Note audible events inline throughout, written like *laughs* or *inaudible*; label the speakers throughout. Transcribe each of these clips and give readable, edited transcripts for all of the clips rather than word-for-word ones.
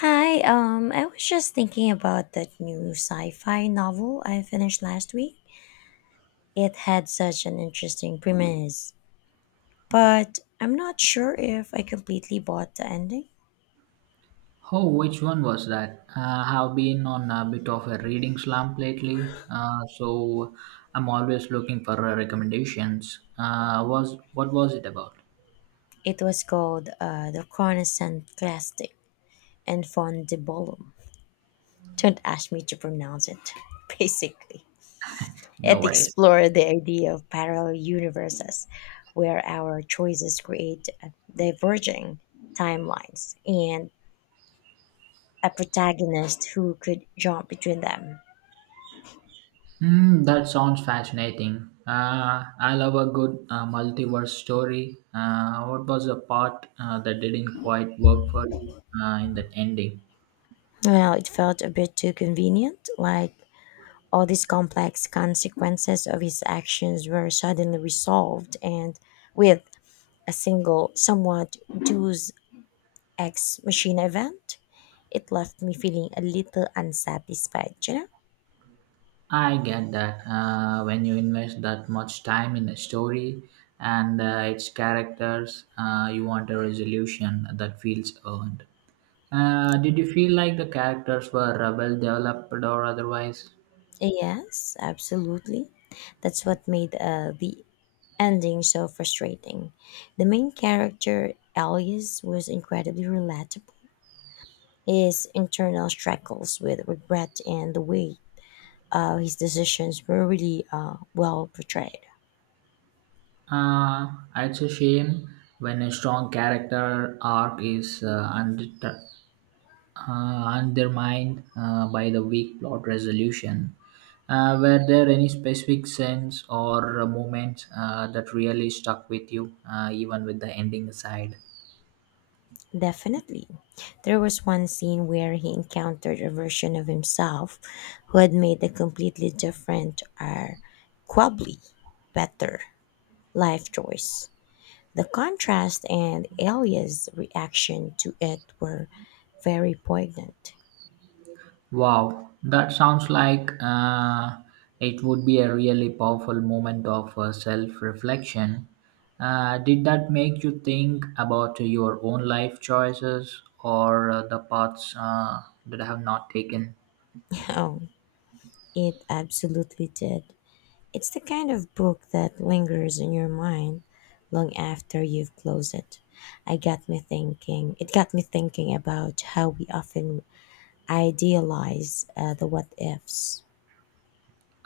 Speaker 1: Hi, I was just thinking about that new sci fi novel I finished last week. It had such an interesting premise, but I'm not sure if I completely bought the ending.
Speaker 2: Oh, which one was that? I've been on a bit of a reading slump lately, so I'm always looking for recommendations. Was what was it about?
Speaker 1: It was called The Coruscant Classic and Fond de Bolum. Don't ask me to pronounce it, *laughs* basically.
Speaker 2: No
Speaker 1: It
Speaker 2: worries.
Speaker 1: explored the idea of parallel universes where our choices create diverging timelines and a protagonist who could jump between them.
Speaker 2: Hmm, that sounds fascinating. I love a good multiverse story. What was the part that didn't quite work for you in that ending?
Speaker 1: Well, it felt a bit too convenient, like all these complex consequences of his actions were suddenly resolved and with a single, somewhat Deus ex machina event. It left me feeling a little unsatisfied,
Speaker 2: I get that. When you invest that much time in a story and its characters, you want a resolution that feels earned. Did you feel like the characters were well developed or otherwise?
Speaker 1: Yes, absolutely. That's what made the ending so frustrating. The main character, Elias, was incredibly relatable. His internal struggles with regret and the way of his decisions were really well portrayed.
Speaker 2: Uh, it's a shame when a strong character arc is undermined by the weak plot resolution. Were there any specific scenes or moments that really stuck with you, even with the ending aside?
Speaker 1: Definitely. There was one scene where he encountered a version of himself who had made a completely different or quabbly better life choice. The contrast and Elia's reaction to it were very poignant.
Speaker 2: Wow, that sounds like it would be a really powerful moment of self reflection. Did that make you think about your own life choices or the paths that have not taken?
Speaker 1: *laughs* Oh, it absolutely did. It's the kind of book that lingers in your mind long after you've closed it. I got me thinking. It got me thinking about how we often idealize the what ifs.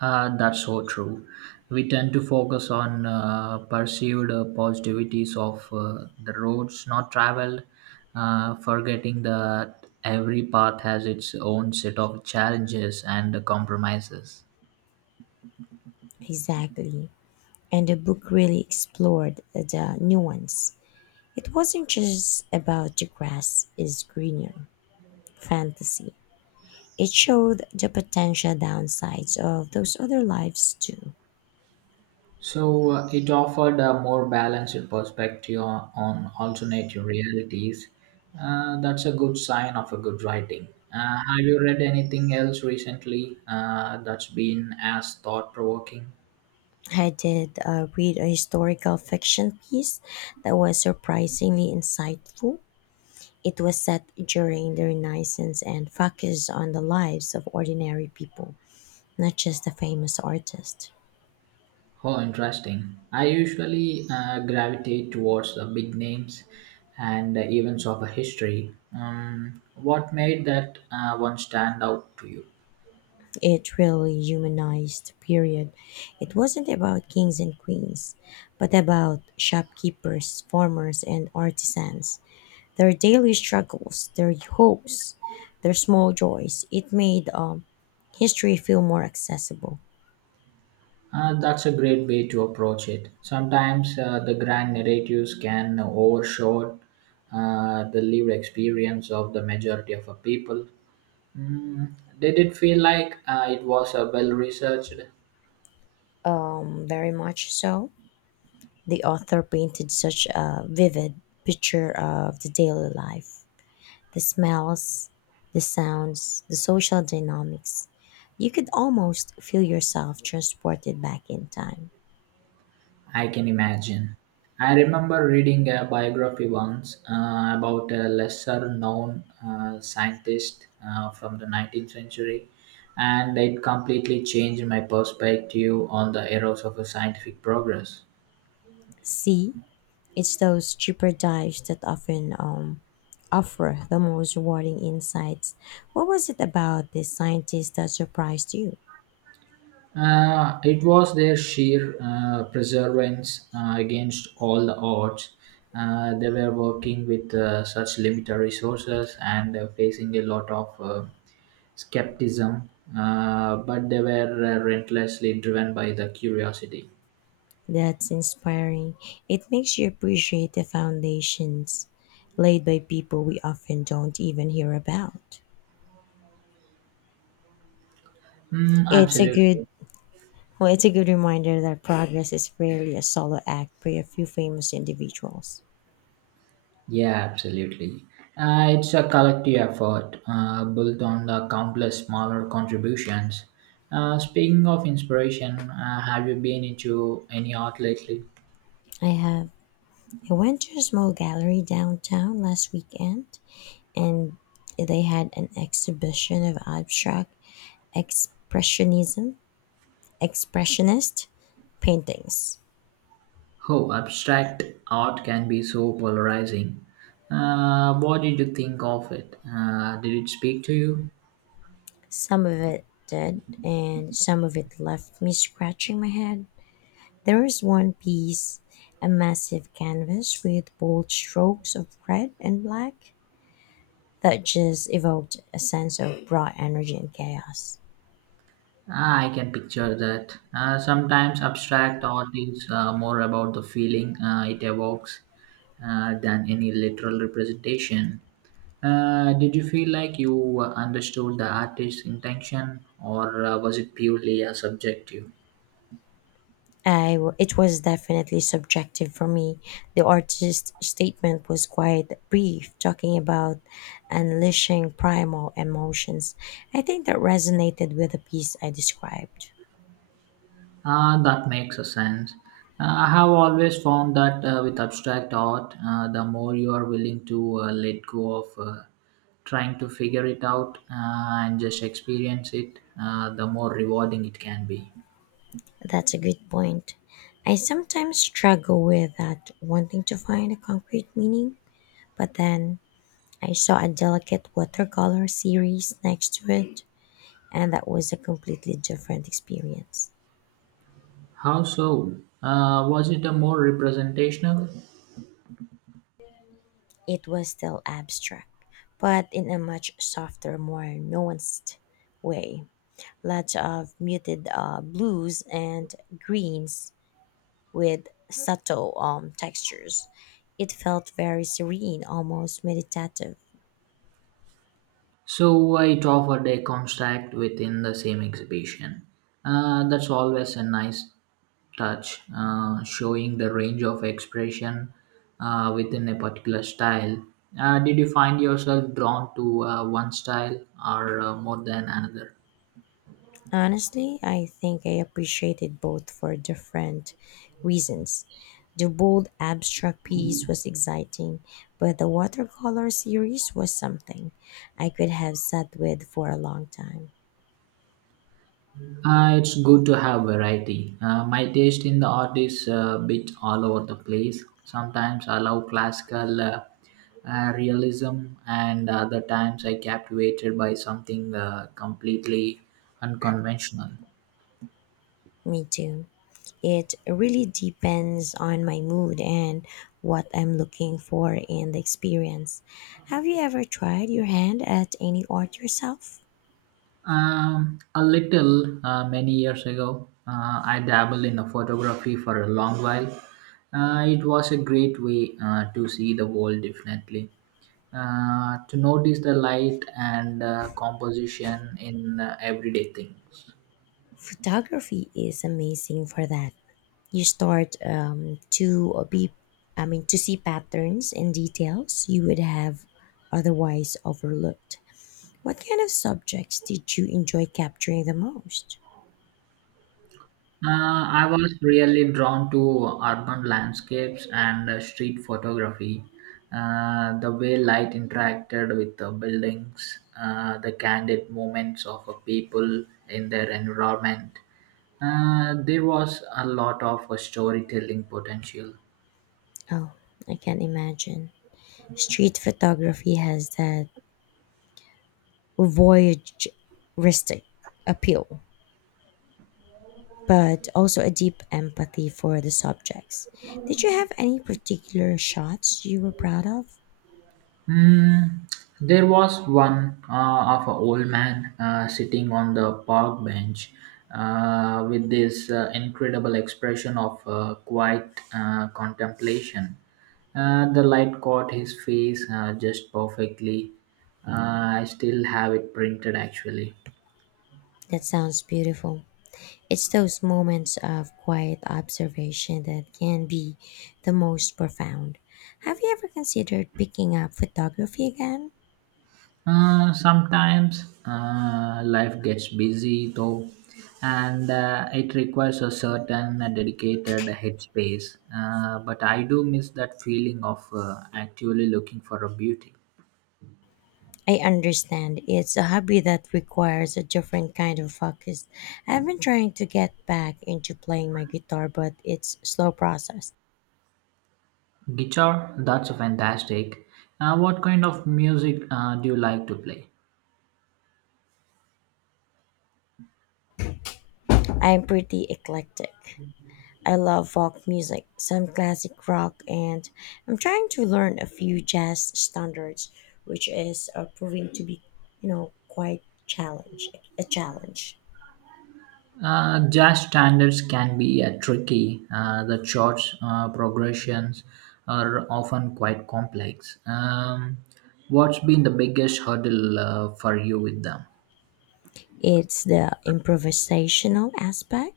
Speaker 2: Ah, that's so true. We tend to focus on perceived positivities of the roads not traveled, forgetting that every path has its own set of challenges and compromises.
Speaker 1: Exactly. And the book really explored the nuance. It wasn't just about the grass is greener fantasy. It showed the potential downsides of those other lives too.
Speaker 2: So it offered a more balanced perspective on alternative realities. That's a good sign of a good writing. Have you read anything else recently that's been as thought provoking?
Speaker 1: I did read a historical fiction piece that was surprisingly insightful. It was set during the Renaissance and focused on the lives of ordinary people, not just the famous artists.
Speaker 2: Oh, interesting. I usually gravitate towards the big names and the events of a history. What made that one stand out to you?
Speaker 1: It really humanized the period. It wasn't about kings and queens, but about shopkeepers, farmers, and artisans. Their daily struggles, their hopes, their small joys. It made history feel more accessible.
Speaker 2: That's a great way to approach it. Sometimes the grand narratives can overshadow the lived experience of the majority of a people. Mm, did it feel like it was a well researched
Speaker 1: Very much so. The author painted such a vivid picture of the daily life, the smells, the sounds, the social dynamics. You could almost feel yourself transported back in time.
Speaker 2: I can imagine. I remember reading a biography once about a lesser known scientist from the 19th century, and it completely changed my perspective on the eras of scientific progress.
Speaker 1: See, it's those cheaper dives that often offer the most rewarding insights. What was it about this scientist that surprised you?
Speaker 2: It was their sheer perseverance against all the odds. They were working with such limited resources and facing a lot of skepticism, but they were relentlessly driven by the curiosity.
Speaker 1: That's inspiring. It makes you appreciate the foundations laid by people we often don't even hear about.
Speaker 2: Mm,
Speaker 1: It's a
Speaker 2: absolutely.
Speaker 1: it's a good reminder that progress is rarely a solo act by a few famous individuals.
Speaker 2: Yeah, absolutely. It's a collective effort built on the countless smaller contributions. Speaking of inspiration, have you been into any art lately?
Speaker 1: I have. I went to a small gallery downtown last weekend and they had an exhibition of abstract expressionism expressionist paintings.
Speaker 2: Oh, abstract art can be so polarizing. What did you think of it? Did it speak to you?
Speaker 1: Some of it did, and some of it left me scratching my head. There was one piece, a massive canvas with bold strokes of red and black, that just evoked a sense of raw energy and chaos.
Speaker 2: Ah, I can picture that. Sometimes abstract art is more about the feeling it evokes than any literal representation. Did you feel like you understood the artist's intention, or was it purely subjective?
Speaker 1: It was definitely subjective for me. The artist's statement was quite brief, talking about unleashing primal emotions. I think that resonated with the piece I described.
Speaker 2: That makes a sense. I have always found that with abstract art, the more you are willing to let go of trying to figure it out and just experience it, the more rewarding it can be.
Speaker 1: That's a good point. I sometimes struggle with that, wanting to find a concrete meaning, but then I saw a delicate watercolor series next to it, and that was a completely different experience.
Speaker 2: How so? Was it a more representational?
Speaker 1: It was still abstract, but in a much softer, more nuanced way. Lots of muted blues and greens with subtle textures. It felt very serene, almost meditative.
Speaker 2: So it offered a contract within the same exhibition. That's always a nice touch, showing the range of expression within a particular style. Did you find yourself drawn to one style or more than another?
Speaker 1: Honestly, I think I appreciated both for different reasons. The bold abstract piece was exciting, but the watercolor series was something I could have sat with for a long time.
Speaker 2: It's good to have variety. My taste in the art is a bit all over the place. Sometimes I love classical realism, and other times I captivated by something completely unconventional.
Speaker 1: Me too. It really depends on my mood and what I'm looking for in the experience. Have you ever tried your hand at any art yourself?
Speaker 2: A little many years ago, I dabbled in a photography for a long while. It was a great way to see the world differently, to notice the light and composition in everyday things.
Speaker 1: Photography is amazing for that. You start to be I mean to see patterns and details you would have otherwise overlooked. What kind of subjects did you enjoy capturing the most?
Speaker 2: I was really drawn to urban landscapes and street photography. The way light interacted with the buildings, the candid moments of people in their environment. There was a lot of storytelling potential.
Speaker 1: Oh, I can not imagine. Street photography has that voyeuristic appeal, but also a deep empathy for the subjects. Did you have any particular shots you were proud of?
Speaker 2: Mm, there was one of an old man sitting on the park bench with this incredible expression of quiet contemplation. The light caught his face just perfectly. I still have it printed actually.
Speaker 1: That sounds beautiful. It's those moments of quiet observation that can be the most profound. Have you ever considered picking up photography again?
Speaker 2: Sometimes life gets busy though, and it requires a certain dedicated headspace. But I do miss that feeling of actually looking for a beauty.
Speaker 1: I understand, it's a hobby that requires a different kind of focus. I've been trying to get back into playing my guitar, but it's slow process.
Speaker 2: Guitar, that's fantastic. What kind of music do you like to play?
Speaker 1: I'm pretty eclectic. I love folk music, some classic rock, and I'm trying to learn a few jazz standards, which is proving to be, quite challenge a challenge.
Speaker 2: Jazz standards can be tricky. The chords progressions are often quite complex. What's been the biggest hurdle for you with them?
Speaker 1: It's the improvisational aspect.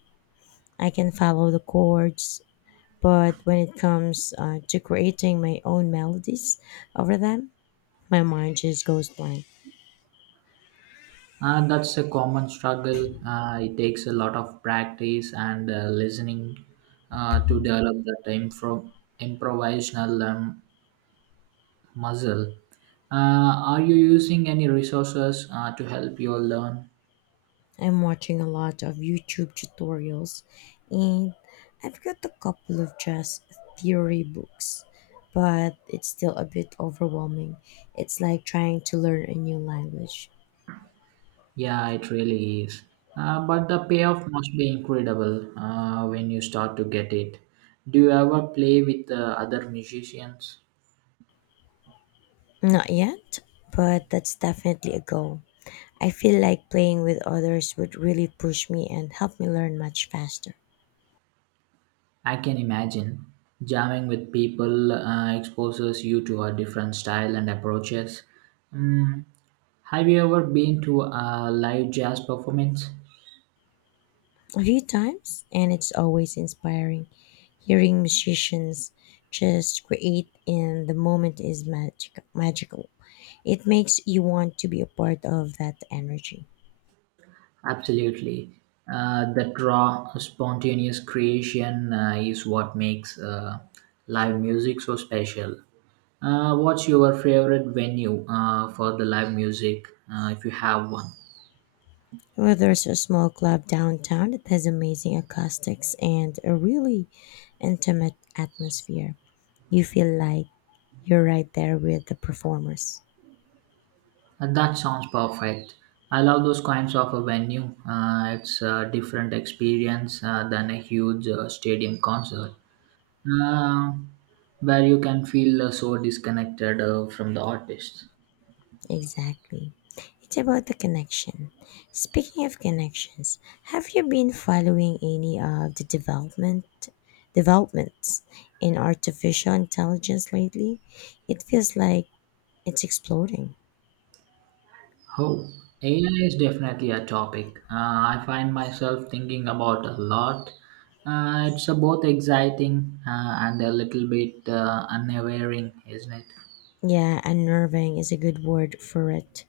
Speaker 1: I can follow the chords, but when it comes to creating my own melodies over them, my mind just goes blank.
Speaker 2: That's a common struggle. It takes a lot of practice and listening to develop that improvisational muscle. Are you using any resources to help you learn?
Speaker 1: I'm watching a lot of YouTube tutorials and I've got a couple of dress theory books, but it's still a bit overwhelming. It's like trying to learn a new language.
Speaker 2: Yeah, it really is. But the payoff must be incredible when you start to get it. Do you ever play with other musicians?
Speaker 1: Not yet, but that's definitely a goal. I feel like playing with others would really push me and help me learn much faster.
Speaker 2: I can imagine. Jamming with people exposes you to a different style and approaches. Mm, have you ever been to a live jazz performance?
Speaker 1: A few times, and it's always inspiring. Hearing musicians just create in the moment is magical. It makes you want to be a part of that energy.
Speaker 2: Absolutely. That raw, spontaneous creation is what makes live music so special. What's your favorite venue for the live music if you have one?
Speaker 1: Well, there's a small club downtown that has amazing acoustics and a really intimate atmosphere. You feel like you're right there with the performers.
Speaker 2: And that sounds perfect. I love those kinds of a venue. It's a different experience than a huge stadium concert, uh, where you can feel so disconnected from the artist.
Speaker 1: Exactly. It's about the connection. Speaking of connections, have you been following any of the developments in artificial intelligence lately? It feels like it's exploding.
Speaker 2: Oh, AI is definitely a topic I find myself thinking about a lot. It's both exciting and a little bit unnerving, isn't it?
Speaker 1: Yeah, unnerving is a good word for it.